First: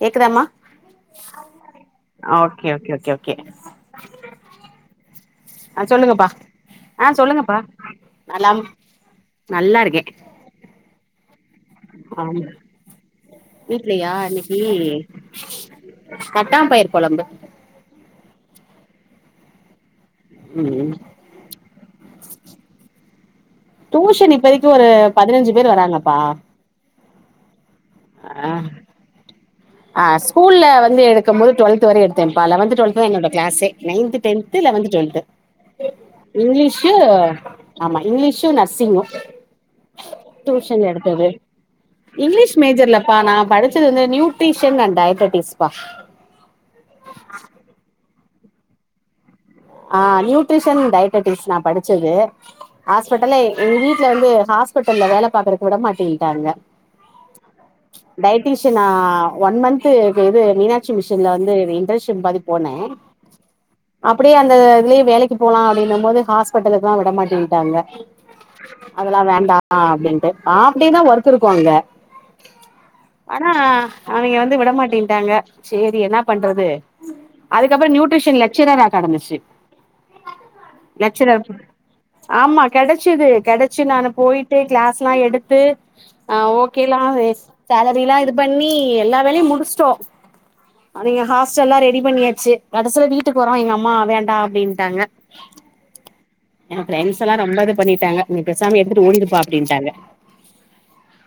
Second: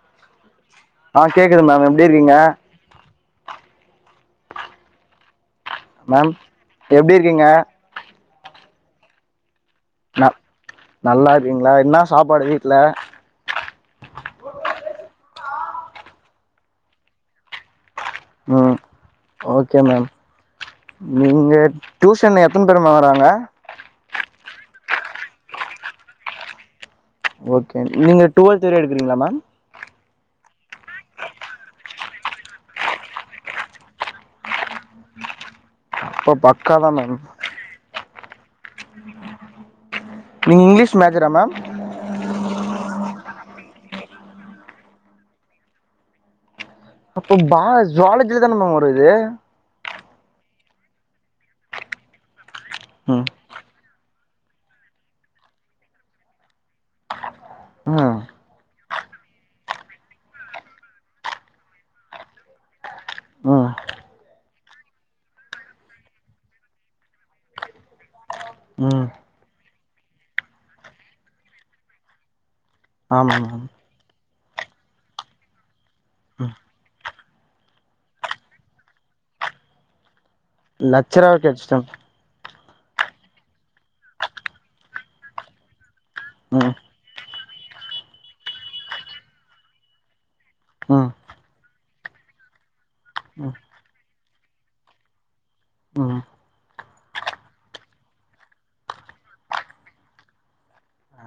கேக்குதாமா ஆ கேக்குது மேம் எப்டி இருக்கீங்க அ ஓகே ஓகே ஓ கே ஆ சொல்லுங்கப்பா மேம் ஆ எப்டி இருக்கீங்க சொல்லுங்கப்பா நலம் நல்லா இருக்கே அ நல்லா இருக்கீங்களா என்னா ஆம் வீட்லயா இன்னைக்கு தட்டாம் பயிர் கொழம்பு உம் ஓகே மேம் உம் நீங்க டியூஷன் எத்தன பேருமா வறாங்க டியூஷன் இப்பதைக்கும் ஒரு பதினஞ்சு பேரு வராங்கப்பா ஓகே நீங்க ஆ டுவெல்த் வரை எடுக்குறீங்களா மேம் ஆ ஸ்கூல்ல வந்து எடுக்கும் போது டுவெல்த் வரையும் எடுத்தேன்ப்பா லவன்த் டுவெல்த் தான் என்னோட கிளாஸே நயன்த் டென் து லெவன்த் டுவெல்த் அப்ப பக்கா தா இங்கிலிஷு மேம் ஆமா இங்கிலிஷும் நர்சிங்கும் நீங்க டியூசன் இங்கிலீஷ் எடுத்தது மேஜரா மேம் இங்கிலிஷ் மேஜர் இல்லப்பா நா படிச்சது வந்து நியூட்ரிஷியன் அண்ட் டயபட்டிஸ் பா அப்போ பா ஜூவாலஜில தான மேம் வரும் இது ஆ நியூட்ரிஷன் டயபட்டிஸ் நா படிச்சது ம் ஹாஸ்பிட்டலே எங்க வீட்டுல வந்து ஹாஸ்பிட்டல்ல வேல பாக்குறக்கு விட மாட்டேன்டாங்க அ டயட்டிஷியன் நா ஒன் மந்த்து இது மீனாட்சி மிஷின்ல வந்து இன்டர்ன்ஷிப் மாரி போனே உம் அப்டியே அந்த இதுலயே வேலைக்கு போகலாம் அப்டின்னும் போது ஹாஸ்பிட்டலுக்குலாம் விட மாட்டேன்டாங்க ம் அதெல்லாம் வேண்டா அப்டின்ட்டு ஆஃப் டேதா ஒர்க் இருக்கும் அங்க ஆமா ஆனா மேம் அவிங்க வந்து விடமாட்டேட்டாங்க சேரி என்ன ம் பண்றது அதுக்கு அப்புறோ நியூட்ரிஷன் லெக்க்ஷரரா நடந்துச்சு லெக்சராவே லெக்க்ஷரர் கெடச்சிட்டே ஆமா கெடச்சது கெடச்சு நானு போயிட்டு கிளாஸ் எல்லாம் எடுத்து ஆ ம் ஓகே எல்லாம் சேலரி எல்லா இது பண்ணி எல்லா வேலையும் முடிச்சிட்டோம் ம் நீங்க ஹாஸ்டல்லாம் ரெடி பண்ணியாச்சு கடைசில வீட்டுக்கு வரோ ம் எங்க அம் அம்மா வேண்டாம் அப்டின்ட்டாங்க ம் என் ஃப்ரெண்ட்ஸ் எல்லாம் ரொம்ப இது பண்ணிட்டாங்க நீ பெசாம எடுத்துட்டு ஓடிருப்பா அப்படின்டாங்க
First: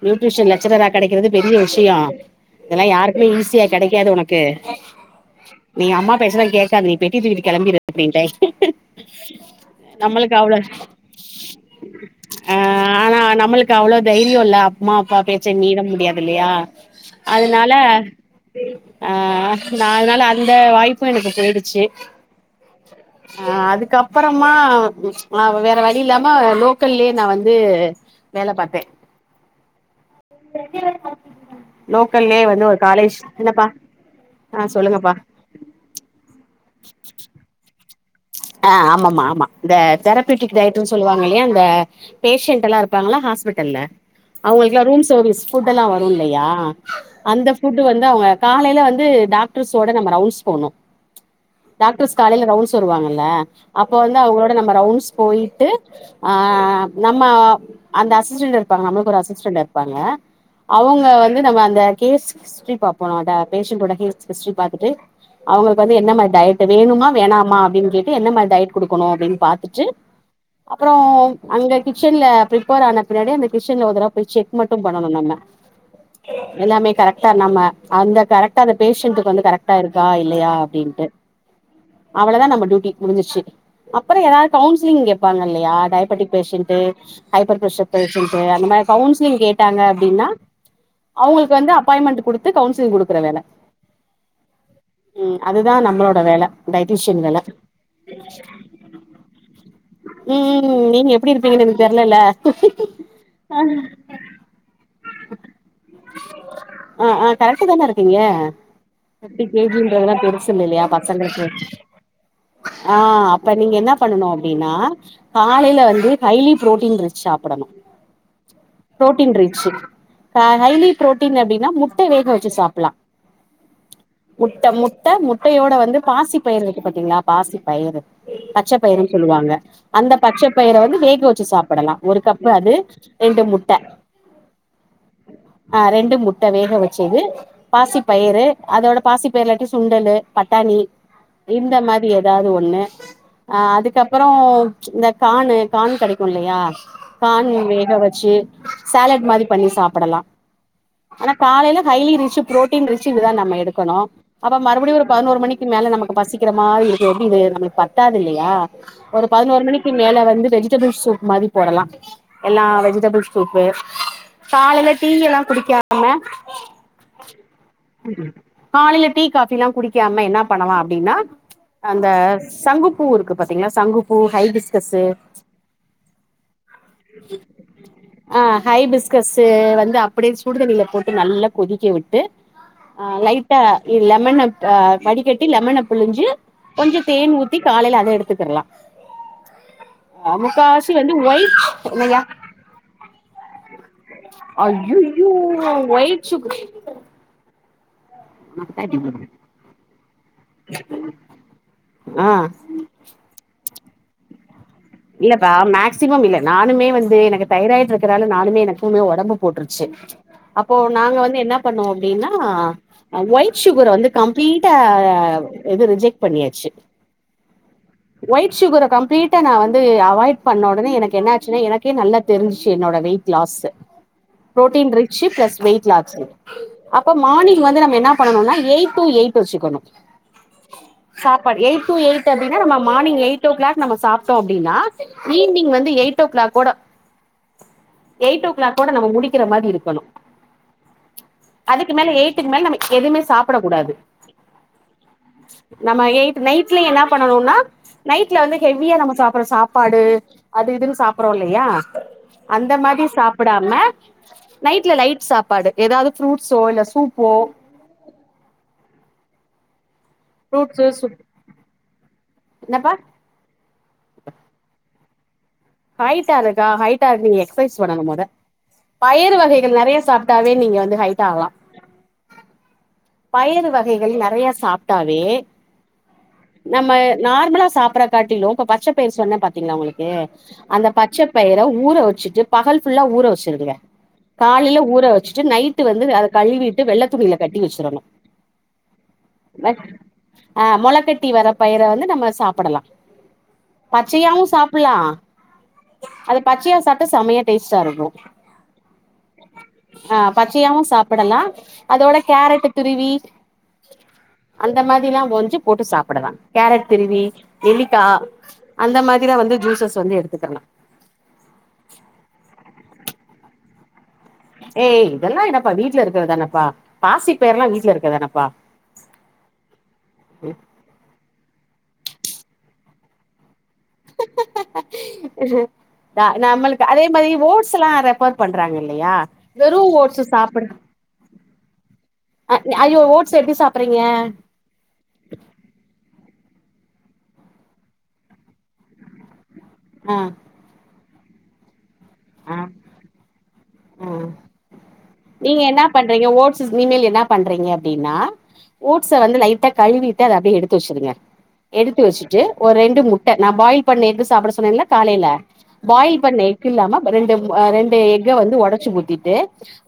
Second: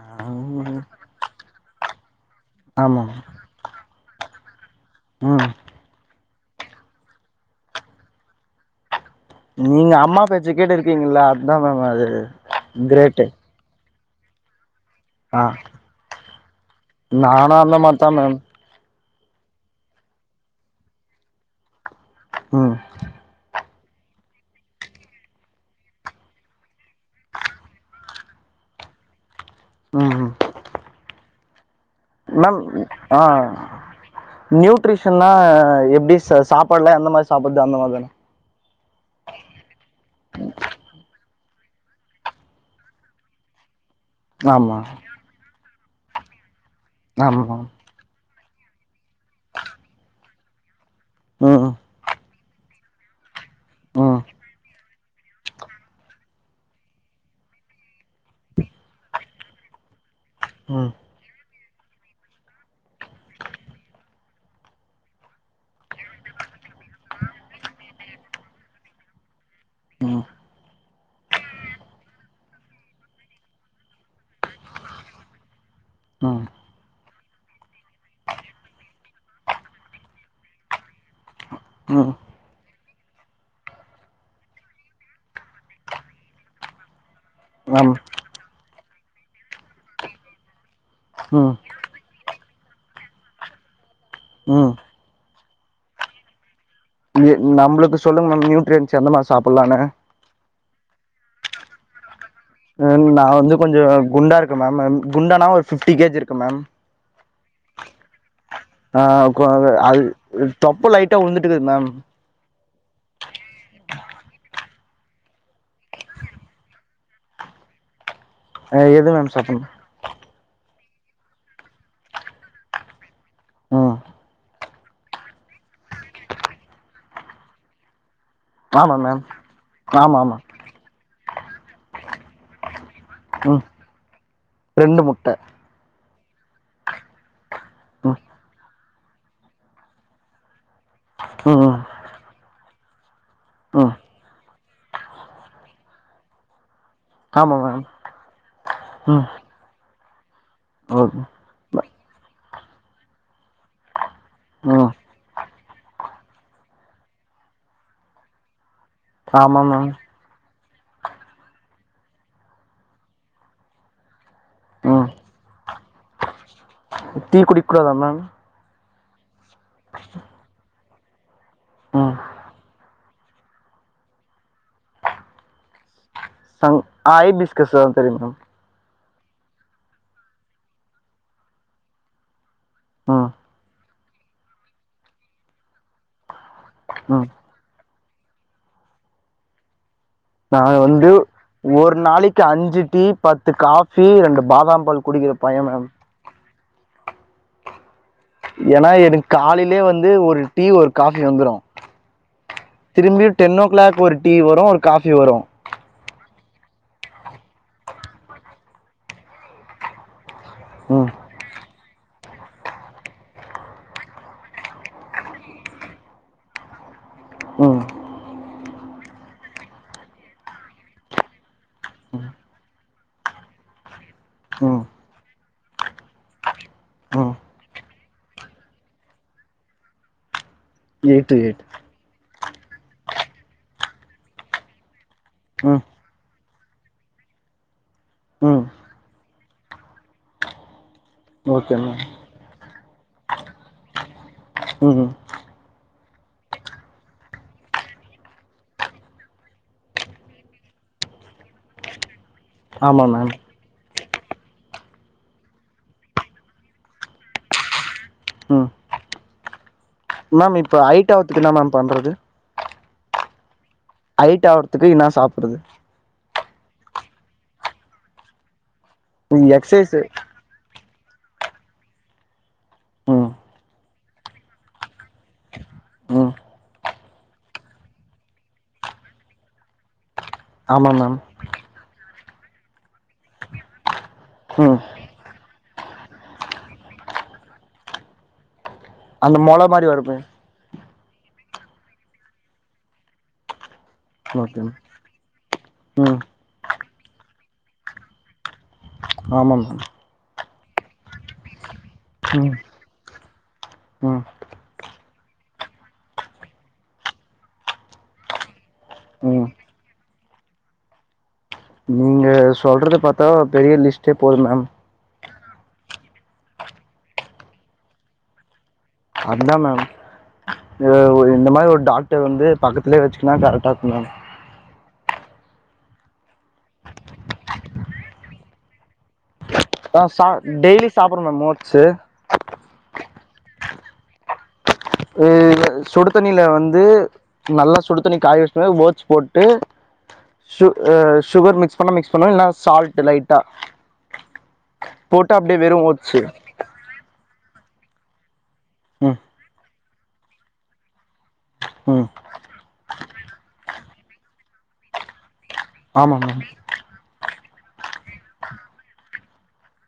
நியூட்ரிஷன் லெக்க்ஷரரா கெடைக்கறது பெரிய விஷ்யோ இதெல்லாம் ஆமா மேம். யாருக்குமே ஈஸியா கெடைக்காது உனக்கு ம் நீ அம்மா பேச்ச எல்லாம் கேக்காத நீ பெட்டிய தூக்கிட்டு கிளம்பிரு அப்டின்ட்டை நீங்க அம்மா பேச்சு கேட்டு இருக்கீங்களா அதுதான் மேம் அது கிரேட்டு எனக்கு அவ்ளோ தைரியோ இல்ல அம்மா அப்பா ஆ பேச்ச மீற முடியாது இல்லையா நானு அதனால அந்த மாரிதா மேம் அ நால் நாள்ல அந்த வாய்ப்பு எனக்கு போயிடுச்சு ம் அ அதுக்கு அப்பறமா வேற வழி இல்லாம லோக்கல்லயே நா வந்து வேல பாத்தே ம் ம் லோக்கல்லயே மேம் வந்து ஒரு காலேஜ் ஆ என்னப்பா ஆ சொல்லுங்கப்பா நியூட்ரிஷன்னா எப்டி சா சாப்பாடலா எந்த மாரி சாப்றது அந்த மாரிதான அ ஆமாம் ஆமா ஆமா இந்த தெரப்பீட்டிக் டயட்ன்னு சொல்லுவாங்க இல்லையா அந்த பேஷண்ட் எல்லாம் இருப்பாங்கள்ள ஹாஸ்பிட்டல்ல அவங்களுக்கு ஆமா ல்லா ரூம் சர்வீஸ் ஃபுட் எல்லா வரு இல்லையா அந்த ஆமா ஃபுட் வந்து அவுங்க காலேல வந்து டாக்டர்ஸ் ஓட நம்ம ரவுன்ஸ் போணு ம் ஹூ டாக்ட்ரஸ் காலேல ரவுண்ட்ஸ் வருவாங்கல்ல அப்ப வந்து ம் அவுங்களோட நம்ம ரவுண்ட்ஸ் போயிட்டு ஆ நம்ம அந்த அசிஸ்டன்ட் இருப்பாங்க நம்ளுக்கு ஒரு அசிஸ்டன்ட் இருப்பாங்க ம் அவுங்க வந்து நம்ம அந்த கேஸ் ஹிஸ்ரி பாபோனாட பேஷண்டோட கேஸ் ஹிஸ்ரி பாத்துட்டு அவுங்களுக்கு வந்து என்ன மாரி டயட்டு வேணுமா வேணாமா அப்டின்னு கேட் டு என்ன மாரி டயட் குடுக்கனு அப்டின்னு பாத்துட்டு ம் அப்றோ அங்க கிச்சன்ல ப்ரிப்பேர் ஆன பின்னாடி அந்த கிச்சன்ல ஒருதடவ போயி செக் மட்டு பண்ணணு நம்ம ம் எல்லாமே கரெக்டா நம்ம அந்த கரெக்டா அந்த பேஷண்டுக்கு வந்து கரெக்ட்டா இருக்கா இல்லையா அப்டின்ட்டு ம் அவ்வளதா நம்ம டியூட்டி முடிஞ்சிர்ச்சு அப்பறோ யாராது கவுன்சிலிங் கேட்பாங்க இல்லையா டயபெட்டிக் பேஷன்டு ஹப்பர் ப்ரஷ்ஷர் ஆமா பேஷன்டுஅந்த மாரி கவுன்சிலிங் கேட்டாங்க அப்டின்னா ம் அவுங்களுக்கு வந்து அப்பாயின்மெண்ட் குடுத்து கவுன்ஸ்லிங் குடுக்குற வேல ம் ம் அதுதா நம்மளோட வேல டைடிஷன் எ வேல நம்பளுக்கு சொல்லுங்க மேம் நியூட்ரியன்ஸ் என்னென்ன சாப்லானு ம் நீங்க எப்டி இருப்பிங்கன்னு எனக்கு தெரிலல மேம் நா வந்து கொஞ்சோ குண்டா இருக்கே மேம் குண்டானா ஒரு ஃபிஃப்டி கேஜி இருக்கே மேம் ஆ ஆ கரெக்ட் தான இருக்கிங்க ஆ கொ ஃபிஃப்டி அது கேஜின்றதுல்லா பெருசு இல்ல இல்லையா தொப்ப லைட்டா பசங்ளுக்கு உழுந்துட்டுக்குது மேம் ஆ அப்ப நீங்க என்ன பண்ணனு அப்டின்னா காலேல வந்து ஹைலி பு்ரோட்டீன் ரிசிஸ சாப்டனு அ எது மேம் புரோட்டீன் சாப்புட்ணு ரிச்சு ஹைலி பு்ரோட்டீன் அப்டின்னா முட்ட வேக வச்சு சாப்டலா ம் முட்ட முட்ட முட்டையோட வந்து பாசி பயரு இருக்கு பத்திங்ளா பாசி பயரு ஆமா பச்சப்பயிறுனு மேம் சொல்லுவாங்க அந்த ஆமா ஆமா பச்சப்பயிற வந்து வேக வச்சு சாப்டலா ஒரு கப் அது ரெண்டு ம் முட்ட ரெண்டு முட்ட ஆ ரெண்டு முட்ட வேக வச்சது ம் பாசிப்பயிறு அதோட பாசிப்பயிறு இல்லாட்டி சுண்டலு பட்டாணி ம் இந்த ம் மா ரி ஏதாது ஒண்ணு அ ம் அதுக்கப்றோ இந்த கானு கான் கெடைக்கு இல்லையா கான் ஆமா மேம் வேக வச்சு ம் சேலட் மாரி பண்ணி சாப்டலா ஓகே காலேல ஹைலி ரிச் ப்ரோட்டீன் ரிச் இது தா நம்ம எடுக்கணு அப்ப ம் மறுபடியு ஒரு பதினோரு மணிக்கு மேல நமக்கு பசிக்கிற மாரி இருக்கு எப்டி இது நம்ளுக்கு பத்தாது இல்லையா ஒரு பதினோரு ஆமா மேம் மணிக்கு மேல வந்து வெஜிடபிள் சூப் மாரி போடலா எல்லா வெஜிடபிள் சூப்பு காலேல ம் டீ எல்லா குடிக்காம டீ குடிக்கூடாதா மேம் ம் காலேல டீ டீ காஃபில்லா குடிக்காம என்னா பண்ணலா அப்டின்னா அந்த ம் சங்குப்பூ இருக்கு பாத்திங்ளா சங்குப்பூ ஹைபிஸ்கஸ்ஸு சங் ஐ பிஸ்கஸ்சு தெரியு மேம் ஹைபிஸ்கஸு வந்து அப்டியே சுடுதண்ணில போட்டு நல்லா கொதிக்க விட்டு அ ம் லைட்டா ல் லெமன் அப் அ வடிக்கட்டி லெமன புழிஞ்சு கொஞ்சொ ம் தேன் ஊத்தி காலைல அத எடுத்துக்குர்லா நாங்க வந்து ஒயிட் ஒரு என்னய்யா நாளைக்கு அஞ்சு டீ பத்து காஃபி ரெண்டு பாதாம் பால் குடிக்கிற பைய நா சுகு ஏன்னா எனக் காலைலே வந்து ஒரு டீ ஒரு காஃபி வந்துரு ஆ திரும்பியு டென் ஓ கிளாக் ஒரு டீ வரு ஒரு காஃபி வரு இல்லப்பா மேக்ஸ் சிமம் இல்ல நானுமே வந்து எனக்கு தைராய்டு இருக்கனால நானுமே எனக்குமே ஒடம்பு போட்ருச்சு அப்போ ம் நாங்க வந்து என்ன பண்ணுவோ அப்டின்னா அ ஒய்ட் சுகர வந்து கம்ப்ளீட்டா இது ரிஜெக்ட் பண்ணியாச்சு ம் ஒய்ட் சுகர கம்ப்ளீட்டா நா வந் து அவாய்ட் பண்ண ஒடனே எனக்கு என்ன ஆச்சுனா எனக்கே நல்லா தெருஞ்சுச்சு என்னோட வெயிட் லாஸ்ஸு ம் protein rich plus wait lords அப்ப ம் மானிங் வந்து நம்ம என்ன பண்ணனுனா எயிட் டூ எயிட் வச்சுக்கணு எயிட் டு சாப்பாடு எயிட் டு எயிட் அப்டின்னா நம்ம மானிங் எயிட் ஓ கிளாக் நம்ம சாப்ட்டோ அப்டின்னா ஈவ்னிங் ம் வந்து எயிட் ஓ கிளாக் ஓட எயிட் ஓ ம் கிளாக் ஓட நம்ம முடிக்கற மாரி இருக்கணு ஓகே அதுக்கு மேம் மேல எய்ட்டுக்கு மேல நம்ம எதுமே சாப்படக் கூடாது ம் ம் நம்ம எய்ட் நைட்ல என்னா பண்ணனுன்னா நைட்ல வந்து ஹெவியா நம்ம சாப் பற சாப்பாடு அது இதுன் சாப்பறோ இல்லயா அந்த மாதி ஆமாம் மேம் சாப்புடா ம நைட்ல லைட் சாப்பாடு எதாது ஃப்ரூட்ஸோ இல்ல சூப்போ ம் மேம் இப்போ ஃப்ரூட்ஸு சூப் ஐட்டாவுத்துக்கு ன்னா மேம் பண்றது என்னப்பா ஐட் ஆவறதுக்கு என்னா சாப்பட்றது ஹைட் ஆறக்கா ஹைட் ஆறக்கு நீங்க எக்ஸ்சைஸ் பண்ணணு மொத பயறு வகைகள் நெறைய எக்ஸசைஸு சாப் ட்டாவே நீங்க வந்து ஹைட் ஆகலா ம் பயறு வ கைகள் நெறைய சாப்ட்டாவே ம் நம்ம நார்மலா சாப்பர்ற காட்டிலு இப்ப பச்ச பயிர் சொன்ன பாத் தீங்ளா உங்களுக்கு அந்த ஆமாம் மேம் பச்ச பயிர ஊற வச்சுட்டு பகல் ஃபுல்லா ஊற வச்சுருங்க காலைல ம் ஊற வச்சுட்டு நைட்டு வந்து அத கழுவீட்டு வெள்ள துணில கட்டி வச்சிறணு அந்த மொள மாரி வருமே ஆ மொளக்கட்டி வர பயிர வந்து நம்ம சாப்படலா பச்சையாவு ஓகே மேம் சாப்புல்லா ம் அது பச்சையா சாப்ட்டா செமையா டேஸ்ட்டா இருக்கு ஆமா மேம் ஆ பச்சையாவு சாப்படலா அதோட ம் கேரட்ட துருவி ம் அந்த மாதில்லா ஓஞ்சு போட்டு சாப்பிடலா கேரட் திருவி நெல்லிக்கா அந்த மாதிலா ம் வந்து ஜூசஸ் வந்து எடுத்துக்கர்லா அ சொல்றத பாத்தா பெரிய லிஸ்ட்டே போது மேம் ஏ இதெல்லா என்னப்பா வீட்ல இருக்கிறதானப்பா பாசி பயர்ல்லா வீட்ல இருக்கதானப்பா அதுதா மேம் அ ஒ இந்த மாரி ஒரு டாக்டர் வந்து பக்கத்திலே வச்சுக்கனா கரெக்டா இருக்கு மேம் நம்மளுக்கு அதே மாரி ஓட்ஸ்ல்லா ரெஃபர் பண்றாங்க இல்லையா வெறு ஆ ஓட்ஸு சா சாப்புடு டெய்லி சாப்பற மேம் ஓட்ஸு அ ஐயோ ஓட்ஸ் எப்டி சாப்பறீங்க அ சுடு தண்ணீல வந்து நல்லா சுடு தண்ணி காய வச்ட்டு ஓட்ஸ் போட்டு அ சு அ சுகர் மிக்ஸ் பண்ண மிக்ஸ் பண்ணு இல்ன்னா சால்ட் லைட்டா ம் போட்டு அப்டியே நீங்க வெறு என்ன ஓட்ஸு பண்றீங்க ஓட்ஸ்ஸ் இனிமேல் என்ன பண்றீங்க அப்டின்னா ம் ஓட்ஸ வந்து லைட்டா கழுவிட்டு அத அப்டியே எடுத்து வச்சுருங்க எடுத்து ம் வச்சு ட்டு ஒரு ரெண்டு முட்ட நா பாயில் பண்ண எக்கு சாப்பட சொன்னேல்ல காலைல ஆமா பாயில் பண்ண மேம் எக் இல்லாம ரெண்டு அ ரெண்டு எக்க வந்து ஒடச்சு ஊத்திட்டு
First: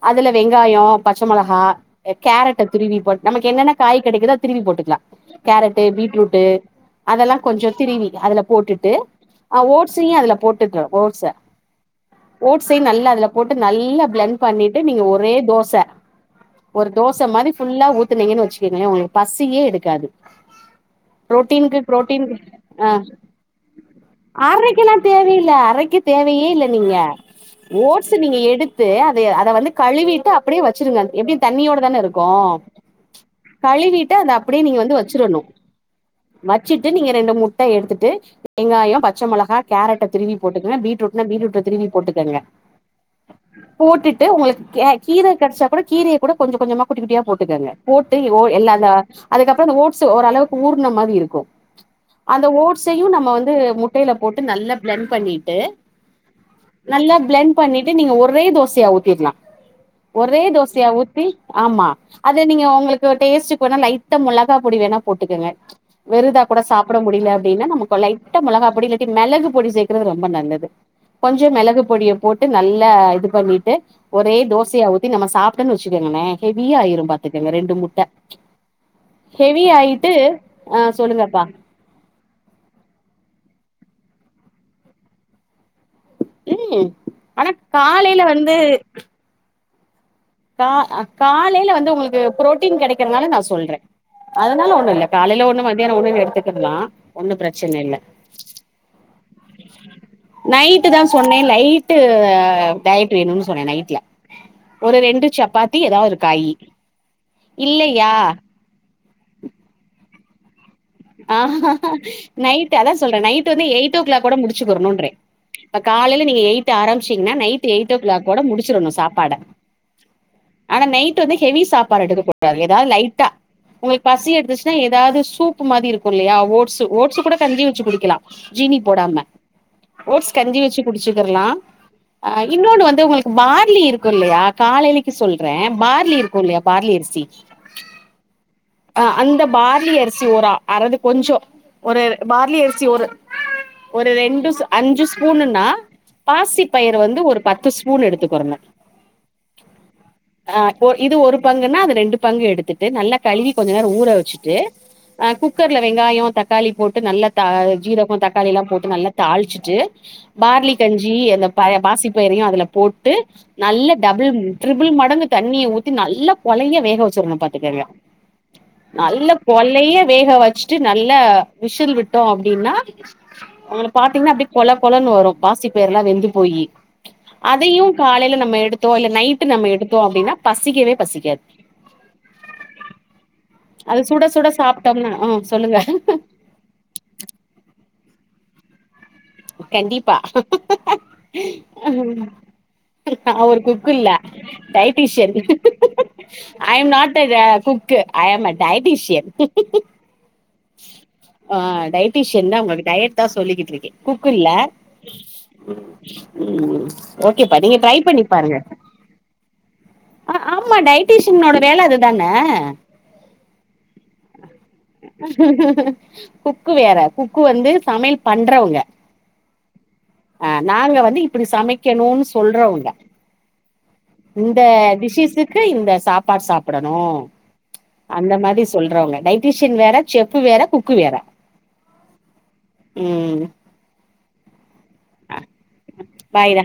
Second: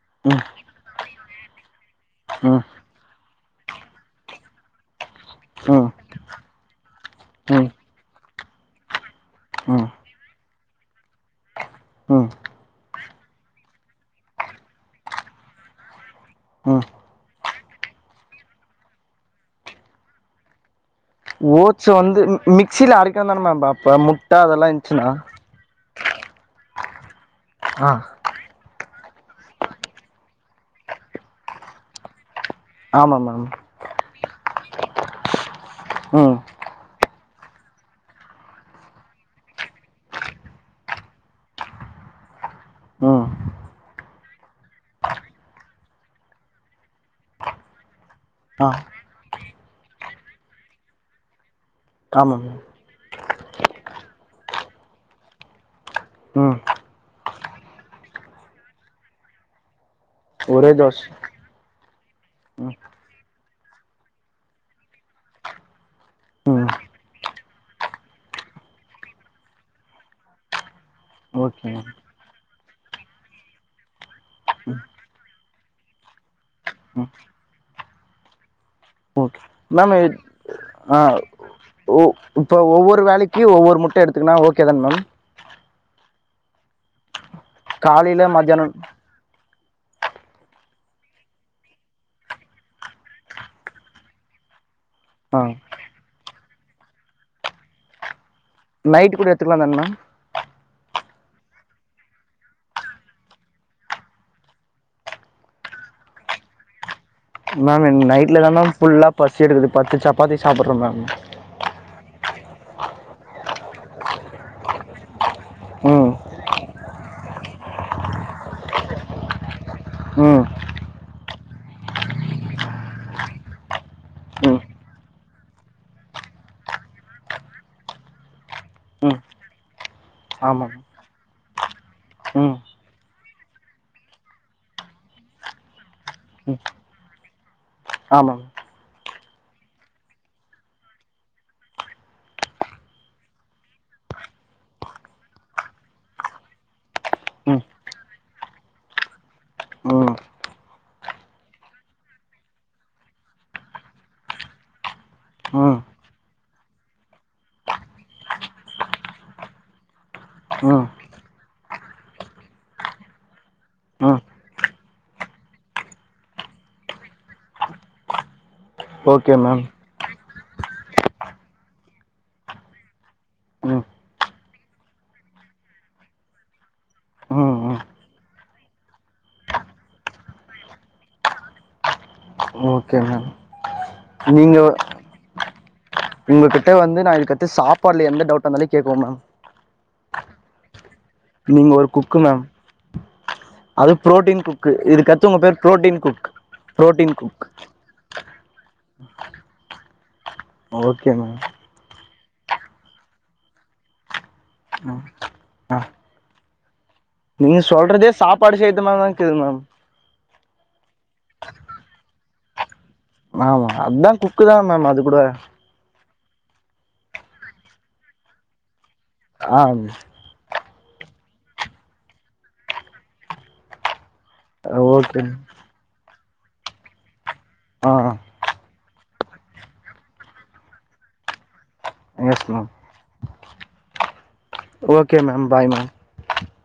அதுல ம் வெங்காயோ பச்சமொளகா ம் கேரட்டு துருவி போட் நமக்கு என்னென்ன காய் கெடைக்கிதோ அத திருவி போட்டுக்கலா கேரட்டு ம் பீட்ரூட்டு் அதெல்லா கொஞ்சோ ம் திருவி அதுல போட்டுட்டு அ ஓட்ஸையு அதுல போட்டுக்க ஓட்ஸ ம் ஓட்ஸையு நல்லா அதுல போட்டு நல்லா பி்ளெண் பண்ணீட்டு நீங்க ஒரே தோச ம் ஒரு தோ ச மாரி ஃபுல்லா ஊத்தனீங்கன்னு வச்சிக்கங்களே உங்களுக்கு பசியே எடுக்காது புரோட்டீனுக்கு ஓட்ஸ் வந்து புரோட்டீன் ஆ மிக்சியில அரைக்கணு தான மேம் அப்ப முட்ட அதெல்லா அரைக்க எல்லா இருந்துச்சுன்னா தேவையில்ல அரைக்க தேவையே இல்ல நீங்க ஆ ஓட்ஸ் நீங்க எடுத்து அத அத வந்து கழுவிட்டு அப்டியே வச்சிருங்க எப்டியு தண்ணியோட தான இருக்கு ஆமா மேம் கழுவிட்டு அத அப்டியே நீங்க வந்து வச்சிறணு ம் வச்சிட்டு நீங்க ரெண்டு முட்ட எடுத்துட்டு வெங்காயோ பச்சை மொளகா கேரட்ட திருவி போட்டுக்குங்க பீட்ரூட்னா பீட்ரூட்ட திருவி போட்டுக்குங்க ம் போட்டுட்டு உங்களுக்கு கீர கிடைச்சா கூட கீரைய கூட கொஞ்ச கொஞ்சமா குட்டி குட்டியா போட்டுக்குங்க போட்டு ஓ ஆ எல்ல அத அதுக்கப்புறோ ஓட்ஸ் ஓரளவுக்கு ஊர்ண மாரி இருக்கு ஆமா அந்த மேம் ஓட் சையு நம்ம வந்து முட்டையில போட்டு நல்லா பிளண்ட் பண்ணிட்டு ம் நல்லா பிளைண்ட் பண்ணிட்டு நீங்க ஒரே தோசையா ஊத்திர்லா ஒரே தோசையா ஊத்தி ஆமா அது நீங்க உங்களுக்கு டேஸ்ட்டுக்கு வேணா லைட்டா மொளகா பொடி வேணா போட்டுக்குங்க வெறுதா கூட ம் சாப்ட முடில அப்டின்னா நமக்கு லைட்டா மோளகா பொடி இல்லாட்டி மெளகு பொடி சேக்கறது ரொம்ப நல்லது கொஞ்ச ஓகே மெளகு மேம் பொடிய போட்டு நல்லா இது பண்ணிட்டு ஒரே தோசையா ஊத்தி நம்ம சாப்ட்டன்னு வச்சிக்கோங்களே ஹெவியா ஆயிரு பாத்துக்கங்க ரெண்டு முட்ட ஹெவி ம் ஆயிட்டு மேம் ஆ சொல்லுங்கப்பா ஓ இப்போ ஒவ்வொரு வேலைக்கு ஒவ்வொரு முட்ட எடுத்துக்குனா ஓகே தா மேம் ம் ஆனா காலையில வந்து கா காலையில வந்து உங்களுக்கு புரோட்டீன் கிடைக்கறனால நா சொல்ற அதனால ஒண்ணு இல்ல ஆ காலைல ஒண்ணு மதியானோ ஒண்ணுனு எடுத்துக்கிர்லா ஒன்னு பிரச்சன இல்ல நைட் கூட எத்துக்கலாம் தான மேம் நைட்டு தான் சொன்னே லைட் டயட் வேணுன்னு சொன்னே நைட்ல ஒரு ரெண்டு டு சப்பாத்தி எதா ஒரு காயி மேம் எனக் இல்லையா நைட்ல தா மேம் ஃபுல்லா பசி எடுக்குது பத்து சப்பாத்தி சாப்றே மேம் ஆ ஹா நைட் அதான் சொல்றே நைட் வந்து எயிட் ஓ கிளாக்கோட முடிச்சுக்கரனுன் றே இப்ப ம் காலயில நீங்க எயிட் ஆரம்பிச்சீங்கன்னா நைட் எயிட் ஓ கிளாக்கோட முடிச்சிடணும் சாப்பாட ம் ஆனா நைட் வந்து ஹெவி சாப்பாடு எடுக்க கூடாது ஏதாவது லைட்டா உங்களுக்கு பசி ம் எத்துச்சின்னா ஏதாவது சூப் உப்பு மாரி இருக்கும் இல்லையா ஓட்ஸ் ஓட்ஸ் கூட கஞ்சி வச்சி குடிக்கலா ஜீனி ம் போடாம ஓட்ஸ் கஞ்சி ஆமா வச்சி குடிச்சிக்கிரலா ஆ ம் இன்னொன்னு வந்து உங்களுக்கு பார்லி இருக்கு இல்லையா காலைலைக்கு சொல்றேன் பார்லி இருக்கும் இல்லையா பார்லி அரிசி ஆமாங் ஆ அந்த பார்லி அரிசி ஒர அறது கொஞ்சம் ஒரு பார்லி அரிசி ஒரு ஒரு ரெண்டு ஸ் அஞ்சி ஸ்பூனுன்னா பாசி பயறு வந்து ஒரு பத்து ஸ்பூன் எடுத்துக்குறனு ஓ ஆ இப்போ இது ஒரு பங்குன்னா அது ரெண்டு பங்கு எடுத்துட்டு நல்லா கழுவி கொஞ்ச நேரம் ஊற வச்சிட்டு ஆ குக்கர்ல ம் வெங்காயம் தக்காளி போட்டு நல்லா தா ஜீரகம் தக்காளி எல்லாம் போட்டு நல்லா தாளிச்சிட்டு பார்லி ம் கஞ்சி அந்த ப பாசிப்பயிரையும் அதுல போட்டு நல்ல ம் டபுள் ட்ருபிள் மடங்கு தண்ணிய ஊத்தி நல்லா கொழய வேக வச்சிருன்னு பாத்துக்கங்க [unintelligible] நல்ல ஓகே மேம் கொழய வேக வச்சிட்டு நல்ல விஷில் விட்டோம் அப்டின்னா ம் அதுல பாத்தீங்கன்னா அப்படி கொள கொளன் வரும் பாசி பயரெல்லா வெந்து போயி ம் ம் அதயும் காலயில நம்ம எடுத்தோம் இல்ல நைட்டு நம்ம எடுத்தோம் அப்டின்னா பசிக்கவே பசிக்காது ஓகே மேம் அது சுட சுட நீங்க சாப்ட்டோம்னா ஆன் சொல்லுங்க உங்ககிட்ட வந்து நான் இதுக்கத்து சாப்பாட்ல எந்த டவுட்டாருந்தாலும் கேப்பே மேம் கண்டிப்பா நீங்க ஒரு குக்கு மேம் நான் ஒரு குக்கு அது இல்ல ப்ரோட்டீன் குக்கு இதுக்கடுத்து டயட்டீசியன் உங்க பேர் protein cook I'm protein not the cook கு I'm a dietitian okay ma'am on dietitian தான் ஒங்களுக்கு டயட் தான் சொல்லிக்கிட்டு இருக்கே குக்கு இல்ல ம் [unintelligible] நீங்க ட்ரை சொல்றதே பண்ணி பாருங்க சாப்பாடு செய்த மாரிதான் இக்குது மேம் ஆ ஆமா டயட்டிசீயனோட வேல அதுதான ஆமா அதான் குக்கு தான் மேம் அது கூட குக்கு வேற குக்கு வந்து சமயல் பண்றவங்க ஆம் அன் நாங்க வந்து இப்டி சமக்கணு சொல்றவங்க இந்த ஓகே மேம் டிசிஸுக்கு இந்த சாப்பாடு சாப்டணும் ஆ அந்த மாரி சொல்றவங்க டயட்டீசியன் வேற ஷெஃப்பு வேற குக்கு வேற எஸ் மேம் ம் okay ma'am bye ma'am bye டா